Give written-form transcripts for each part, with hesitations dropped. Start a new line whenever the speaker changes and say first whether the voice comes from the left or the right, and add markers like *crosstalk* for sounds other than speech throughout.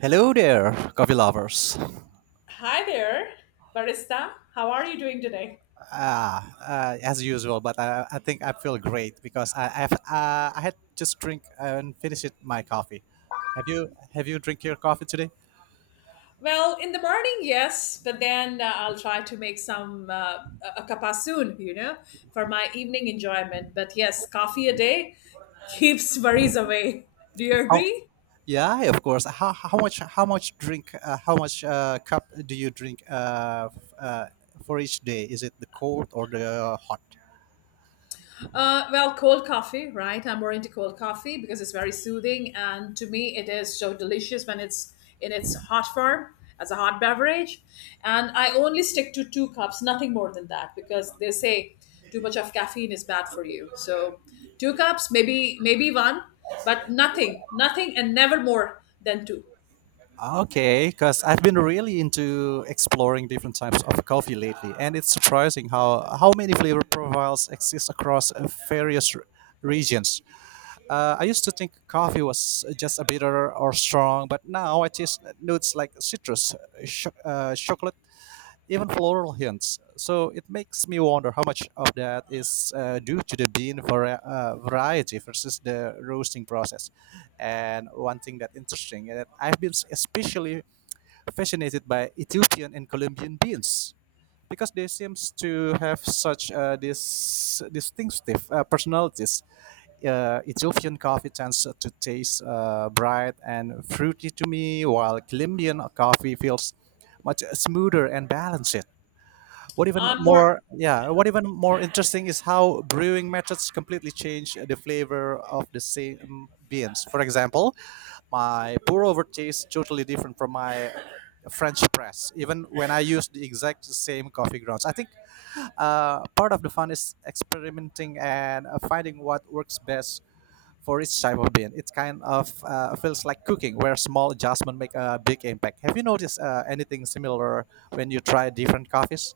right: Hello there, coffee lovers.
left: Hi there, barista. How are you doing today?
right: Ah, as usual, but I think I feel great because I had just drink and finished my coffee. Have you drink your coffee today?
left: Well, in the morning, yes, but then I'll try to make some a cuppa soon, you know, for my evening enjoyment. But yes, coffee a day *laughs* keeps worries away. Do you
right: How?
left: agree?
right: Yeah, of course. How much drink how much cup do you drink for each day? Is it the cold or the hot?
left: Well, cold coffee, right? I'm more into cold coffee because it's very soothing, and to me, it is so delicious when it's in its hot form as a hot beverage. And I only stick to two cups, nothing more than that, because they say too much of caffeine is bad for you. So, two cups, maybe one, but nothing, and never more than two.
right: Okay, because I've been really into exploring different types of coffee lately, and it's surprising how many flavor profiles exist across various regions. I used to think coffee was just a bitter or strong, but now I taste notes like citrus, chocolate, even floral hints. So it makes me wonder how much of that is due to the bean variety versus the roasting process. And one thing that interesting that I've been especially fascinated by Ethiopian and Colombian beans because they seems to have such this distinctive personalities. Ethiopian coffee tends to taste bright and fruity to me, while Colombian coffee feels much smoother and balanced. What even
left: I'm
right: more,
left: more.
right: yeah, what even more interesting is how brewing methods completely change the flavor of the same beans. For example, my pour over tastes totally different from my French press, even when I use the exact same coffee grounds. I think part of the fun is experimenting and finding what works best for each type of bean. It kind of feels like cooking, where small adjustment make a big impact. Have you noticed anything similar when you try different coffees?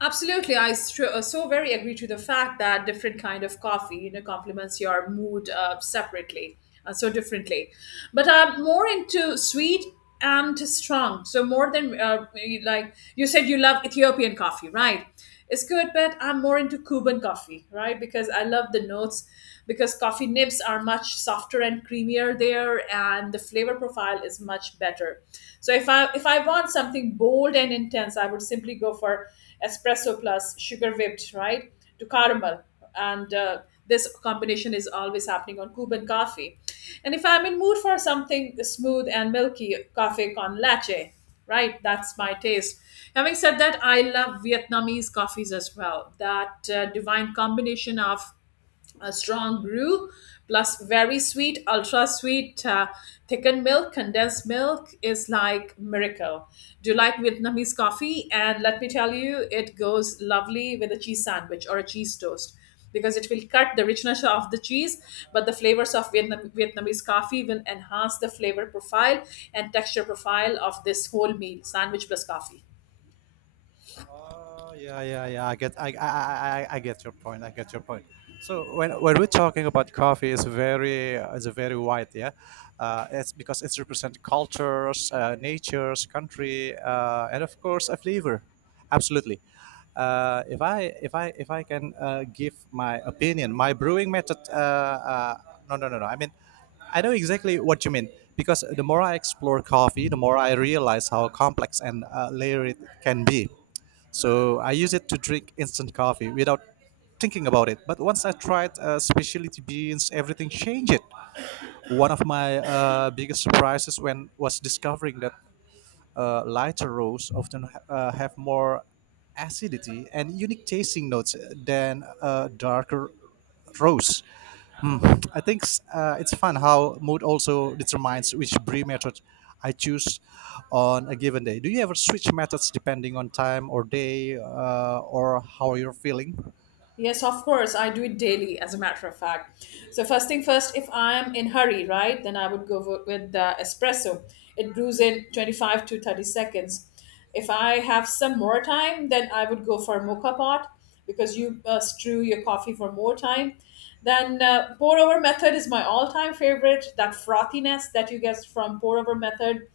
left: Absolutely, so very agree to the fact that different kind of coffee, you know, complements your mood separately, so differently. But I'm more into sweet and strong. So more than like you said, you love Ethiopian coffee, right? It's good, but I'm more into Cuban coffee, right? Because I love the notes, because coffee nibs are much softer and creamier there, and the flavor profile is much better. So if I want something bold and intense, I would simply go for espresso plus sugar whipped, right, to caramel, and this combination is always happening on Cuban coffee. And if I'm in mood for something smooth and milky, coffee con leche, right? That's my taste. Having said that, I love Vietnamese coffees as well. That divine combination of a strong brew plus very sweet, ultra sweet, thickened milk, condensed milk, is like miracle. Do you like Vietnamese coffee? And let me tell you, it goes lovely with a cheese sandwich or a cheese toast, because it will cut the richness of the cheese, but the flavors of Vietnamese coffee will enhance the flavor profile and texture profile of this whole meal, sandwich plus coffee.
right: Oh, yeah, yeah, yeah. I get your point. I get your point. So when we're talking about coffee, it's a very wide, yeah. It's because it represents cultures, natures, country, and of course a flavor. Absolutely. If I can give my opinion, my brewing method. No, no, no, no. I mean, I know exactly what you mean because the more I explore coffee, the more I realize how complex and layered it can be. So I use it to drink instant coffee without thinking about it. But once I tried specialty beans, everything changed. One of my biggest surprises when was discovering that lighter roasts often have more acidity and unique tasting notes than darker roasts. I think it's fun how mood also determines which brew method I choose on a given day. Do you ever switch methods depending on time or day or how you're feeling?
left: Yes, of course. I do it daily, as a matter of fact. So first thing first, if I am in hurry, right, then I would go with the espresso. It brews in 25 to 30 seconds. If I have some more time, then I would go for mocha pot because you strew your coffee for more time. Then pour over method is my all-time favorite. That frothiness that you get from pour over method,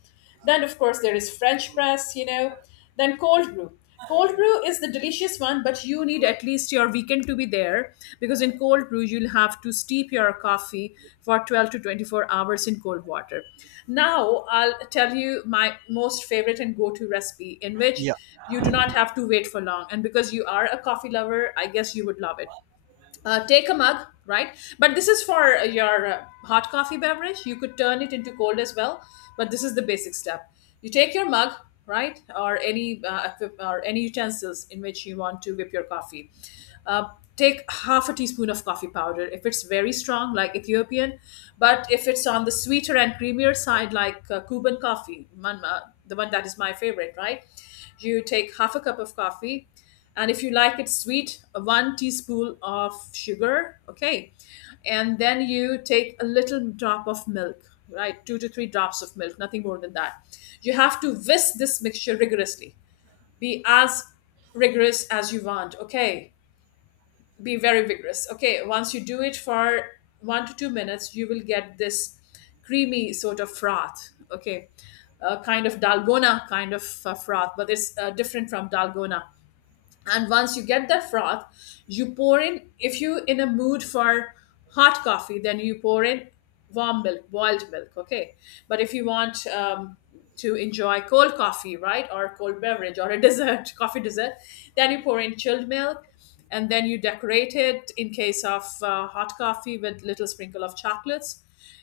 left: then, of course, there is French press, you know. Then cold brew. Cold brew is the delicious one, but you need at least your weekend to be there because in cold brew, you'll have to steep your coffee for 12 to 24 hours in cold water. Now, I'll tell you my most favorite and go to recipe in which
right: Yeah,
left: you do not have to wait for long. And because you are a coffee lover, I guess you would love it. Take a mug, right? But this is for your hot coffee beverage. You could turn it into cold as well, but this is the basic step. You take your mug, right, or any or any utensils in which you want to whip your coffee. uh, Take half a teaspoon of coffee powder if it's very strong like Ethiopian, but if it's on the sweeter and creamier side like Cuban coffee man, the one that is my favorite, right, you take half a cup of coffee. And if you like it sweet, one teaspoon of sugar, okay. And then you take a little drop of milk, right, two to three drops of milk, nothing more than that. You have to whisk this mixture rigorously. Be as rigorous as you want, okay. Be very vigorous, okay. Once you do it for 1 to 2 minutes, you will get this creamy sort of froth, okay, a kind of dalgona kind of froth, but it's different from dalgona. And once you get that froth, you pour in, if you in a mood for hot coffee, then you pour in warm milk, boiled milk, okay. But if you want to enjoy cold coffee, right, or cold beverage or a dessert, *laughs* coffee dessert, then you pour in chilled milk. And then you decorate it, in case of hot coffee, with little sprinkle of chocolates,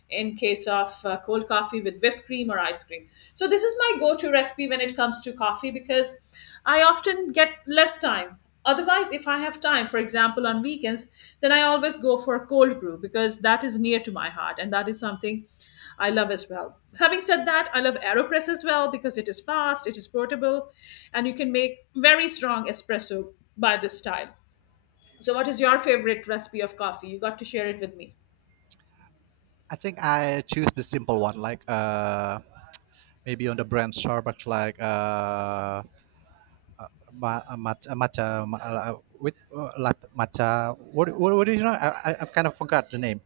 left: in case of cold coffee, with whipped cream or ice cream. So, this is my go to recipe when it comes to coffee because I often get less time. Otherwise, if I have time, for example, on weekends, then I always go for a cold brew because that is near to my heart and that is something I love as well. Having said that, I love AeroPress as well because it is fast, it is portable, and you can make very strong espresso by this style. So, what is your favorite recipe of coffee? You got to share it with me.
right: I think I choose the simple one, like maybe on the brand Starbucks, like matcha with matcha. What is it? I kind of forgot the name.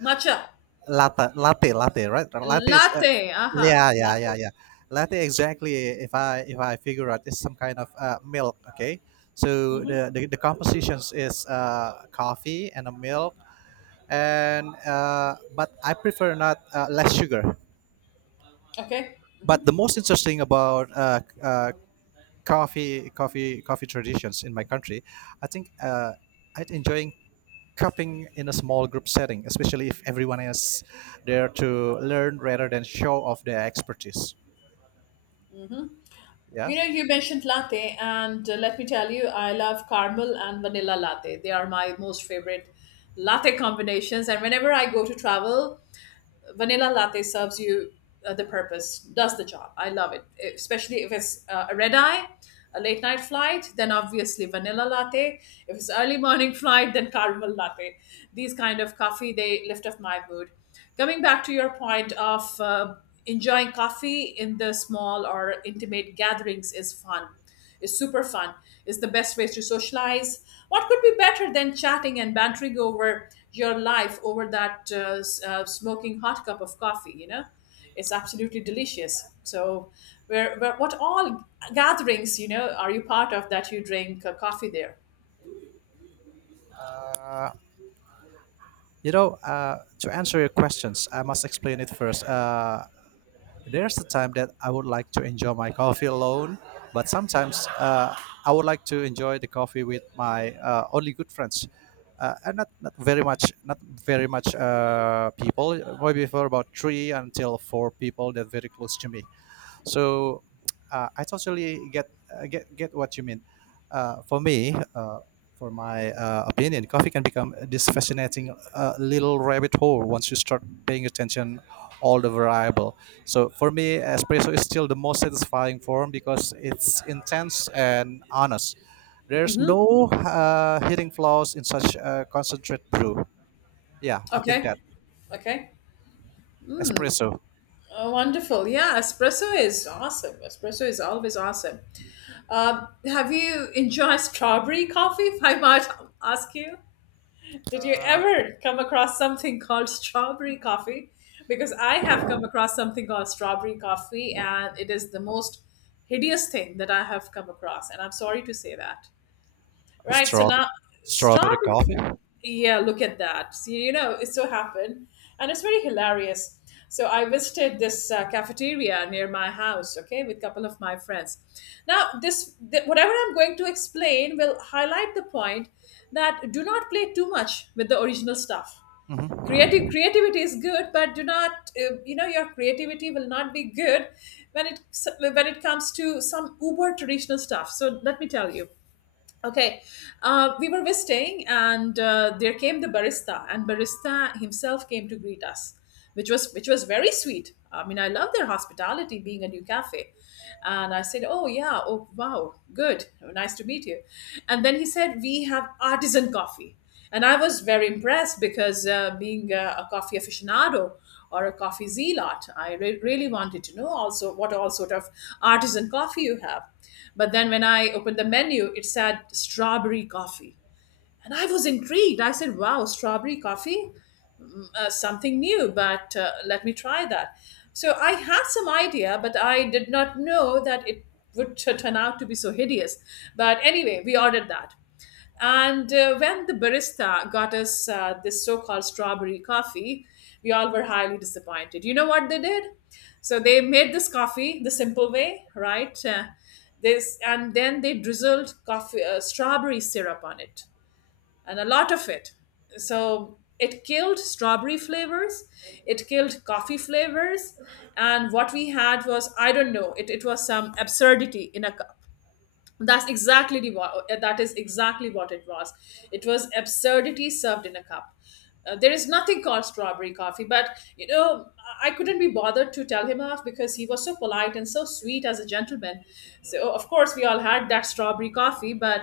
left: Matcha.
right: Latte, right? latte is
left: Latte, aha,
right: Yeah, yeah, yeah,
left: latte.
right: yeah, latte exactly. If I figure out it's some kind of milk. Okay. So
left: Hmm.
right: the compositions is coffee and a milk. And But I prefer not less sugar.
left: Okay.
right: But the most interesting about coffee traditions in my country, I think I'm enjoying coping in a small group setting, especially if everyone is there to learn rather than show off their expertise. Yeah.
left: You know, you mentioned latte, and let me tell you, I love caramel and vanilla latte. They are my most favorite latte combinations. And whenever I go to travel, vanilla latte serves you the purpose, does the job. I love it, especially if it's a red eye, a late night flight, then obviously vanilla latte. If it's early morning flight, then caramel latte. These kind of coffee they lift up my mood. Coming back to your point of enjoying coffee in the small or intimate gatherings is fun. Is super fun. It's the best ways to socialize. What could be better than chatting and bantering over your life over that smoking hot cup of coffee? You know, it's absolutely delicious. So, where what all gatherings you know are you part of that you drink coffee there?
right: Uh, to answer your questions, I must explain it first. There's a time that I would like to enjoy my coffee alone, but sometimes I would like to enjoy the coffee with my only good friends. And not very much people. Maybe for about three until four people that very close to me. So I totally get what you mean. Uh, for me, uh, for my opinion, coffee can become this fascinating little rabbit hole once you start paying attention all the variable. So for me, espresso is still the most satisfying form because it's intense and honest. There's no hidden flaws in such a concentrate brew. Yeah, I think
left: Okay.
right: that
left: Okay.
right: espresso.
left: Oh, wonderful. Yeah, espresso is awesome. Espresso is always awesome. Have you enjoyed strawberry coffee, *laughs* if I might ask you? Did you
right: Uh,
left: ever come across something *laughs* called strawberry coffee? Because I have come across something called strawberry coffee, and it is the most hideous thing that I have come across. And I'm sorry to say that. Right. So
right: Straw,
left: now,
right: Strawberry
left: strawberry.
right: coffee?
left: Yeah, look at that. See, you know, it so happened. And it's very hilarious. So I visited this cafeteria near my house, okay, with a couple of my friends. Now, whatever I'm going to explain will highlight the point that do not play too much with the original stuff. Creative
right: Hmm.
left: Creativity is good, but do not, you know, your creativity will not be good when it when it comes to some uber traditional stuff. So let me tell you. Okay, we were visiting, and there came the barista, and barista himself came to greet us, which was very sweet. I mean, I love their hospitality, being a new cafe. And I said, "Oh yeah, oh wow, good, nice to meet you." And then he said, "We have artisan coffee." And I was very impressed because being a coffee aficionado or a coffee zealot, really wanted to know also what all sort of artisan coffee you have. But then when I opened the menu, it said strawberry coffee. And I was intrigued. I said, wow, strawberry coffee? Something new, but let me try that. So I had some idea, but I did not know that it would turn out to be so hideous. But anyway, we ordered that. And when the barista got us this so called strawberry coffee, we all were highly disappointed. You know what they did? So they made this coffee the simple way, right? This, and then they drizzled coffee strawberry syrup on it, and a lot of it. So it killed strawberry flavors, it killed coffee flavors, and what we had was, I don't know, it was some absurdity in a cup. That's exactly that is exactly what it was. It was absurdity served in a cup. There is nothing called strawberry coffee, but you know, I couldn't be bothered to tell him off because he was so polite and so sweet as a gentleman. So of course we all had that strawberry coffee, but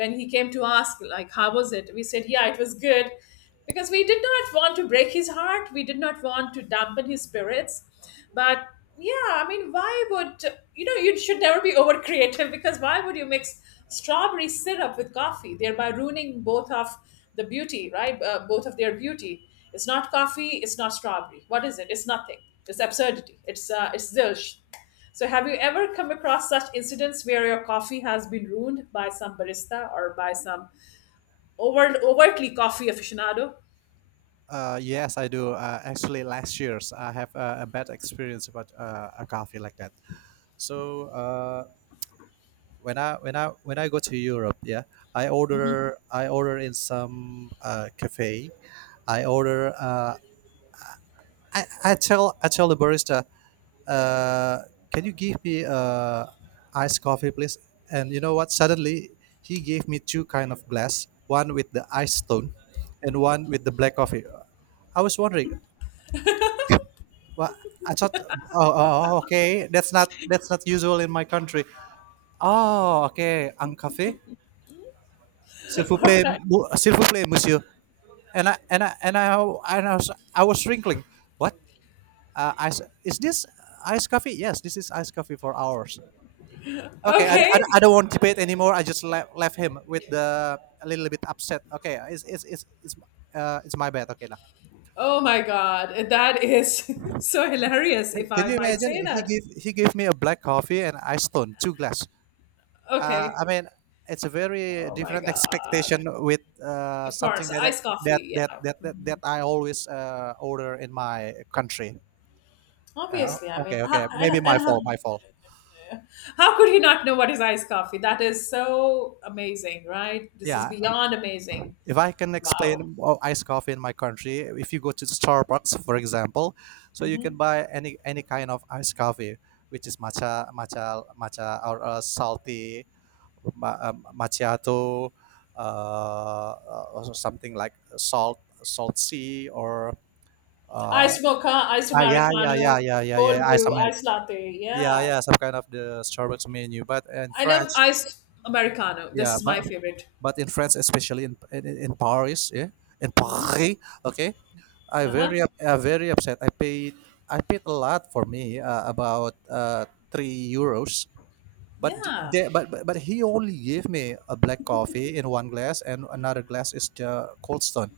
left: when he came to ask like how was it, we said yeah, it was good, because we did not want to break his heart, we did not want to dampen his spirits. But yeah, I mean, why would, you know, you should never be *laughs* over creative, because why would you mix strawberry syrup with coffee, thereby ruining both of the beauty, right, both of their beauty? It's not coffee, it's not strawberry, what is it? It's nothing. It's absurdity. It's it's zilch. So have you ever come across such incidents where your coffee has been ruined by some barista or by some overtly coffee aficionado?
right: Yes, I do. Actually, last year's I have a bad experience about a coffee like that. So. When I go to Europe, yeah, I order in some cafe. I order. I tell the barista, uh, can you give me iced coffee, please? And you know what? Suddenly, he gave me two kind of glass, one with the ice stone, and one with the black coffee. I was wondering, well, I thought, oh, okay, that's not usual in my country. Oh, okay, ang cafe. S'il vous
left: All
right: plaît,
left: right.
right: s'il vous plaît, monsieur. And I and I and I and I was wrinkling. What? Is this iced coffee? Yes, this is iced coffee for hours. Okay, I
left: Okay.
right: don't want to debate anymore. I just left him with the a little bit upset. Okay, it's my bad. Okay, lah.
left: Oh my God. That is *laughs* so hilarious, if
right: Can
left: I
right: you
left: might
right: imagine?
left: say
right: He
left: that.
right: gave he gave me a black coffee and ice stone, two glass.
left: Okay.
right: I mean, it's a very
left: Oh my
right: different *laughs*
left: God.
right: expectation with
left: Of
right: something
left: course,
right: that
left: iced
right: that
left: coffee.
right: that
left: Yeah.
right: that that, that I always order in my country. Uh,
left: Obviously. I mean,
right: okay,
left: how,
right: okay,
left: and,
right: maybe
left: and
right: my fault, my fault.
left: how could he not know what is iced coffee? That is so amazing, right? This is
right: Yeah,
left: beyond amazing.
right: if I can
left: Wow.
right: explain iced coffee in my country, if you go to Starbucks, for example, so you
left: Mm-hmm.
right: can buy any kind of iced coffee, which is matcha, or salty macchiato, uh, uh, something like salt sea or uh,
left: Iced mocha, iced
right: yeah, yeah,
left: Americano,
right: yeah, yeah, yeah,
left: cold
right: yeah,
left: brew, iced latte.
right: Yeah,
left: Yeah.
right: yeah, some kind of the Starbucks menu. But in
left: I love
right: France,
left: iced Americano. This
right: yeah,
left: is my
right: but
left: favorite.
right: but in France, especially in Paris, yeah, in Paris, okay, I
left: Uh huh.
right: very upset. I paid a lot for me about €3. But d-
left: Yeah.
right: they, but he only gave me a black coffee in one glass, and another glass is the Cold Stone.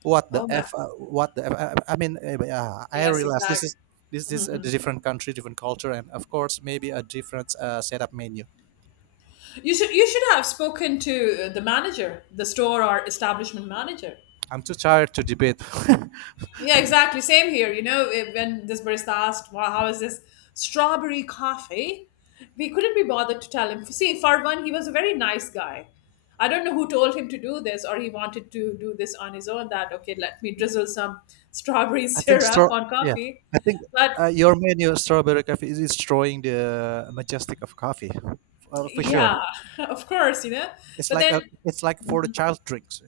right: What
left: Oh
right: the
left: my.
right: f? What the f? I mean, eh, I
left: Yes,
right: realize this
left: exactly.
right: is this is a different country, different culture, and of course maybe a different setup menu.
left: You should have spoken to the manager, the store or establishment manager.
right: I'm too tired to debate. *laughs*
left: Yeah, exactly. Same here. You know, eh, when this barista asked, "Wow, how is this strawberry coffee?" We couldn't be bothered to tell him. See, for one, he was a very nice guy. I don't know who told him to do this, or he wanted to do this on his own. That okay, let me drizzle some strawberry *laughs*
right: I think straw.
left: syrup on
right: Yeah,
left: coffee.
right: I think
left: But
right: your menu strawberry coffee is destroying the majestic of coffee, for sure.
left: yeah, *laughs* of course, you know. But then
right: It's like for the child drinks.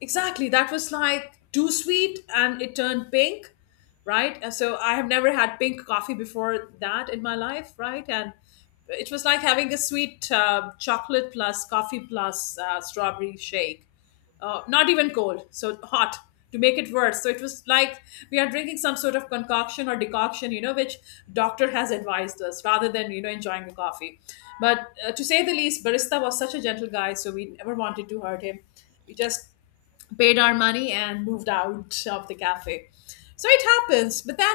left: exactly. That was like too sweet and it turned pink, right? And so I have never had pink coffee before that in my life, right? And it was like having a sweet chocolate plus coffee plus strawberry shake. Not even cold, so hot to make it worse. So it was like we are drinking some sort of concoction or decoction, you know, which doctor has advised us rather than, you know, enjoying the coffee. But to say the least, barista was such a gentle guy, so we never wanted to hurt him. We just paid our money and moved out of the cafe. So it happens. But then,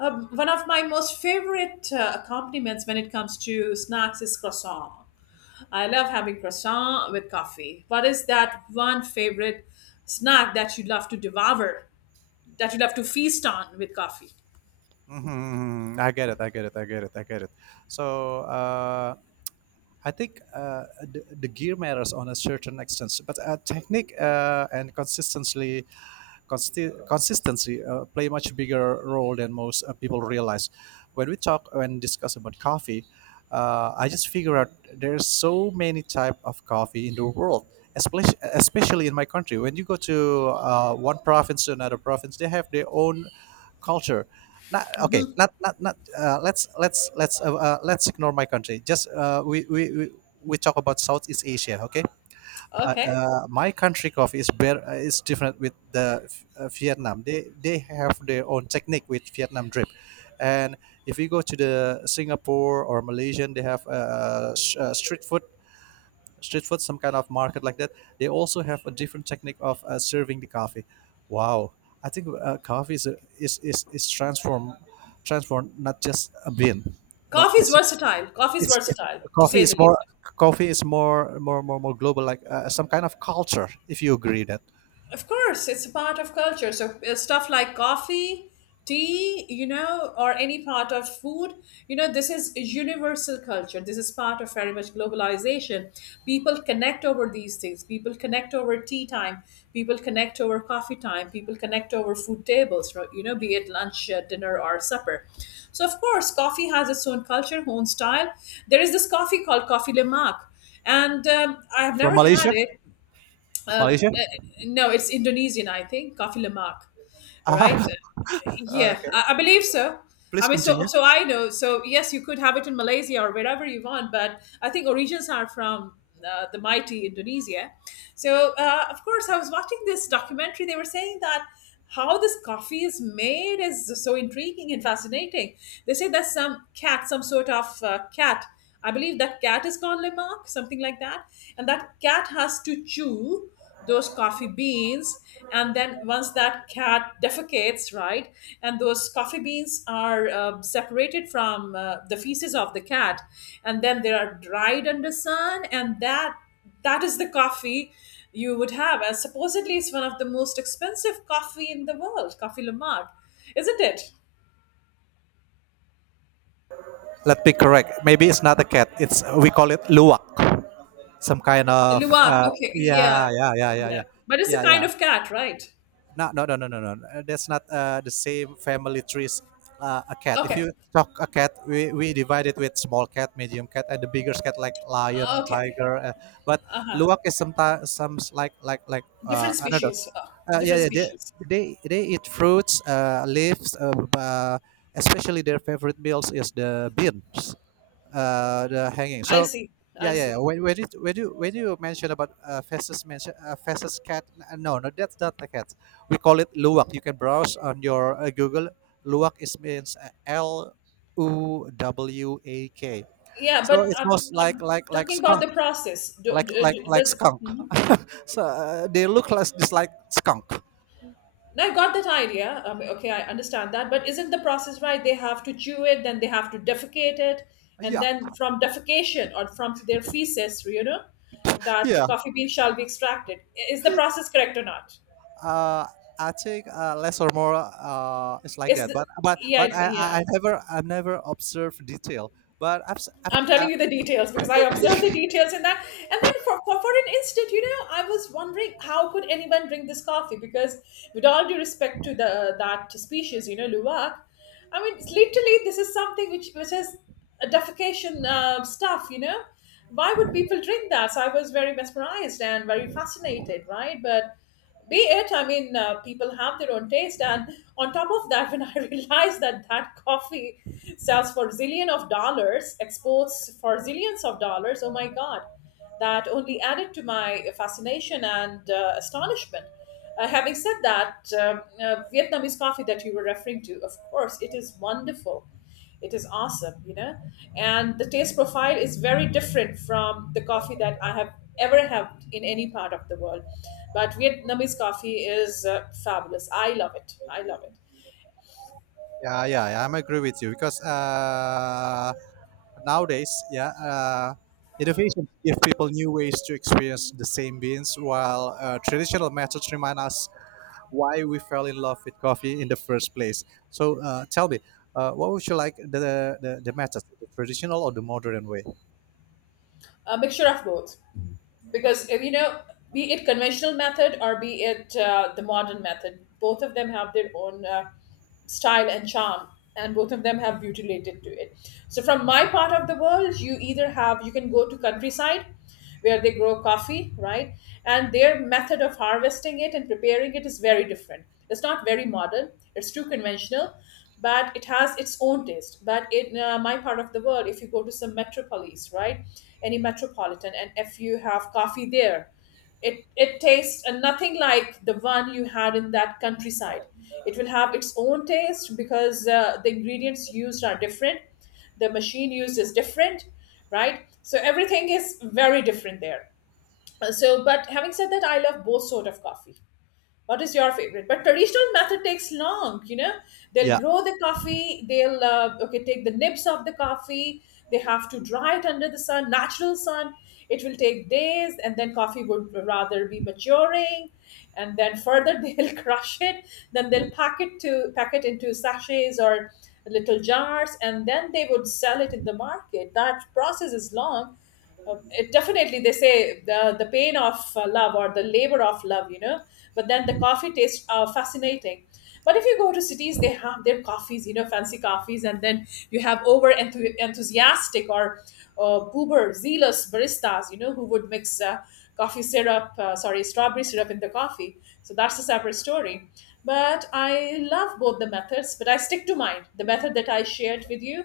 left: one of my most favorite accompaniments when it comes to snacks is croissant. I love having croissant with coffee. What is that one favorite snack that you love to devour, that you love to feast on with coffee?
right: Hmm. I get it. I get it. I get it. I get it. So I think the gear matters on a certain extent, but technique and consistency play a much bigger role than most people realize. When we talk When discuss about coffee, I just figure out there's so many type of coffee in the world, especially in my country. When you go to one province to another province, they have their own culture. Not, okay, not not not. Let's ignore my country. Just We talk about Southeast Asia. Okay,
left: Okay.
right: my country coffee is better is different with the Vietnam. They have their own technique with Vietnam drip, and if you go to the Singapore or Malaysian, they have street food some kind of market like that. They also have a different technique of serving the coffee. Wow, I think coffee is transform not just a bean, but
left: Coffee is versatile. Coffee is
right: it's it,
left: versatile, to
right: coffee
left: say the
right: is more
left: least.
right: coffee is more global like some kind of culture, if you agree that.
left: Of course, it's a part of culture. So stuff like coffee, tea, you know, or any part of food, you know, this is universal culture. This is part of very much globalization. People connect over these things. People connect over tea time. People connect over coffee time. People connect over food tables, right? You know, be it lunch, dinner, or supper. So of course, coffee has its own culture, own style. There is this coffee called Coffee Le Mac, and I have
right: From
left: never had
right: malaysia
left: it uh, uh,
right: malaysia
left: no, it's Indonesian, I think. Kafi lemak, right?
right: ah *laughs*
left: Yeah,
right: okay,
left: I believe so. I
right: please
left: mean, so
right: continue.
left: so I know. So yes, you could have it in Malaysia or wherever you want, but I think origins are from the mighty Indonesia. So of course, I was watching this documentary. They were saying that how this coffee is made is so intriguing and fascinating. They say there's some cat, some sort of cat. I believe that cat is called lemak, something like that, and that cat has to chew those coffee beans, and then once that cat defecates, right, and those coffee beans are separated from the feces of the cat, and then they are dried under sun, and that, that is the coffee you would have, and supposedly it's one of the most expensive coffee in the world. Coffee luwak, isn't it?
right: Let me correct, maybe it's not a cat, it's we call it luwak, some kind of
left: Luwak, okay, yeah,
right: yeah, yeah, yeah, yeah,
left: yeah.
right: yeah,
left: But it's a
right: yeah,
left: kind
right: yeah.
left: of cat, right?
right: No, no, no, no, no, no. That's not the same family trees. A cat. If
left: Okay.
right: you stock a cat, we divide it with small cat, medium cat, and the bigger cat like lion,
left: Okay.
right: tiger. But
left: Uh-huh.
right: luwak is sometimes some like like like
left: Different
right: uh, I don't know.
left: species.
right: Yeah,
left: Different
right: yeah. They,
left: species.
right: they they eat fruits, leaves. Uh, Especially their favorite meals is the beans, the hanging.
left: I
right: So,
left: see. I
right: yeah, yeah. Yeah.
left: see.
right: When you mention about Festus cat, no, no, that's not the cat. We call it luwak. You can browse on your Google. Luwak is means Luwak.
left: Yeah, but
right: So it's
left: I'm,
right: most like
left: I'm
right: like like
left: talking about
right: skunk,
left: the process. Do,
right: like
left: do,
right: like
left: do-
right: like
left: does
right: skunk.
left: mhm.
right: *laughs* So they look like just like skunk.
left: I got that idea? Okay, I understand that. But isn't the process right? They have to chew it, then they have to defecate it, and
right: Yeah,
left: then from defecation or from their feces, you know, that
right: yeah.
left: coffee bean shall be extracted. Is the process correct or not?
right: uh, I think less or more it's like
left: Is
right: that.
left: the
right: But but
left: Yeah
right: but I,
left: yeah,
right: I I never I never observe detail. But I've,
left: I'm telling
right: I,
left: you the details because I observed the details in that. And then for an instant, you know, I was wondering how could anyone drink this coffee? Because with all due respect to the that species, you know, luwak, I mean, it's literally, this is something which has a defecation stuff, you know. Why would people drink that? So I was very mesmerized and very fascinated, right? But be it, I mean people have their own taste. And on top of that, *laughs* when I realized that that coffee sells for zillion of dollars, exports for zillions of dollars, oh my God, that only added to my fascination and astonishment. Having said that, Vietnamese coffee that you were referring to, of course it is wonderful, it is awesome, you know. And the taste profile is very different from the coffee that I have ever had in any part of the world. But Vietnamese coffee is fabulous. I love it. I love it.
right: yeah, yeah, yeah, I'm agree with you because nowadays, yeah, innovation give people new ways to experience the same beans, while traditional methods remind us why we fell in love with coffee in the first place. So tell me. What would you like, the method, the traditional or the modern way?
left: A mixture of both, because you know, be it conventional method or be it the modern method, both of them have their own style and charm, and both of them have beauty related to it. So from my part of the world, you either have, you can go to countryside where they grow coffee, right? And their method of harvesting it and preparing it is very different. It's not very modern, it's too conventional, but it has its own taste. But in my part of the world, if you go to some metropolis, right, any metropolitan, and if you have coffee there, it tastes nothing like the one you had in that countryside. It will have its own taste because the ingredients used are different, the machine used is different, right? So everything is very different there. So, but having said that, I love both sort of coffee. What is your favorite? But traditional method takes long. You know, they'll
right: Yeah.
left: grow the coffee. They'll okay, take the nibs of the coffee. They have to dry it under the sun, natural sun. It will take days, and then coffee would rather be maturing, and then further *laughs* they'll crush it. Then they'll pack it into sachets or little jars, and then they would sell it in the market. That process is long, it definitely, they say the pain of love, or the labor of love, you know. But then the coffee tastes fascinating. But if you go to cities, they have their coffees, you know, fancy coffees. And then you have over enthusiastic or uber zealous baristas, you know, who would mix coffee syrup sorry, strawberry syrup in the coffee. So that's a separate story. But I love both the methods, but I stick to mine, the method that I shared with you.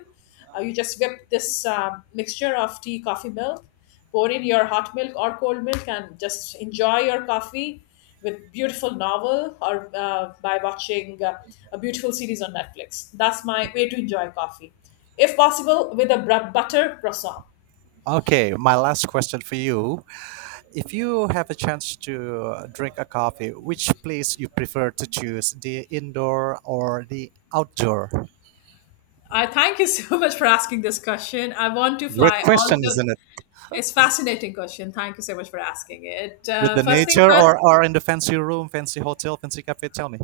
left: You just whip this mixture of tea, coffee, milk, pour in your hot milk or cold milk, and just enjoy your coffee with beautiful novel or by watching a beautiful series on Netflix. That's my way to enjoy coffee, if possible, with a butter croissant.
right: Okay, my last question for you. If you have a chance to drink a coffee, which place you prefer to choose, the indoor or the outdoor?
left: I thank you so *laughs* much for asking this question. I want to
right: Great
left: fly all
right: question,
left: the.
right: isn't it?
left: It's fascinating question. Thank you so much for asking it.
right: With the
left: First thing
right: nature,
left: first,
right: or in the fancy room, fancy hotel, fancy cafe, tell me.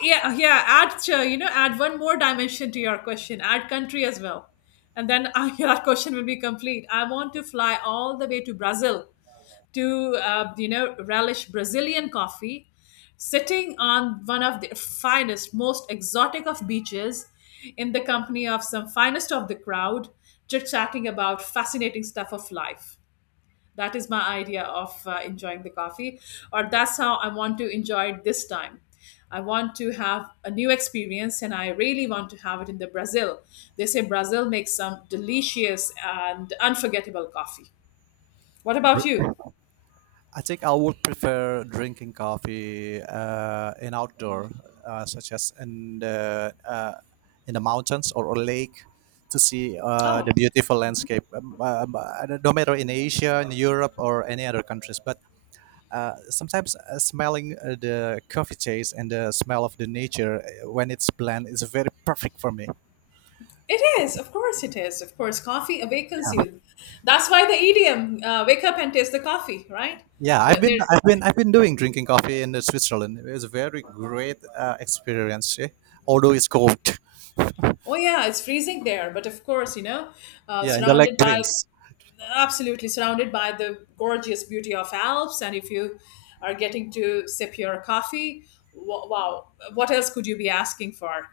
left: yeah, add you know, add one more dimension to your question, add country as well, and then *laughs* your question will be complete. I want to fly all the way to Brazil to you know, relish Brazilian coffee, sitting on one of the finest, most exotic of beaches, in the company of some finest of the crowd, chit chatting about fascinating stuff of life. That is my idea of enjoying the coffee, or that's how I want to enjoy it this time. I want to have a new experience, and I really want to have it in the Brazil. They say Brazil makes some delicious and unforgettable coffee. What about you?
right: I think I would prefer drinking coffee in outdoor, such as in the mountains, or lake, to see
left: Oh,
right: the beautiful landscape. No matter in Asia, in Europe, or any other countries, but sometimes smelling the coffee taste and the smell of the nature when it's blend is very perfect for me.
left: it is. Of course, it is. Of course, coffee awakens you. That's why the idiom, "wake up and taste the coffee," right?
right: Yeah, I've been
left: They're,
right: I've been I've been doing drinking coffee in Switzerland. It's a very great experience, eh? Although it's cold. *laughs*
left: oh yeah, it's freezing there, but of course, you know,
right: Yeah, in the leg
left: surrounded by,
right: prints.
left: absolutely surrounded by the gorgeous beauty of Alps. And if you are getting to sip your coffee, wow, what else could you be asking for?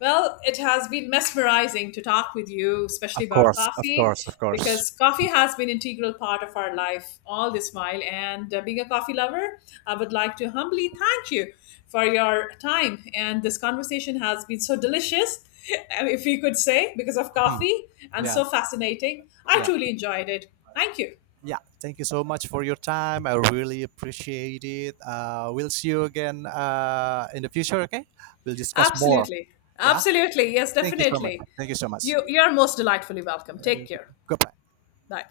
left: Well, it has been mesmerizing to talk with you, especially
right: Of
left: about
right: course, of
left: coffee,
right: course, of course.
left: because coffee has been integral part of our life all this while. And being a coffee lover, I would like to humbly thank you for your time. And this conversation has been so delicious, *laughs* if we could say, because of
right: Mhm.
left: coffee and
right: Yeah,
left: so fascinating. I
right: yeah,
left: truly enjoyed it. Thank you.
right: yeah. Thank you so much for your time. I really appreciate it. We'll see you again in the future, okay? We'll discuss more.
left: Absolutely.
right: Yeah,
left: Absolutely. Yes,
right: thank you so much.
left: definitely.
right: Thank you so much.
left: You're most delightfully welcome.
right: Uh,
left: Take care.
right: Goodbye.
left: Bye.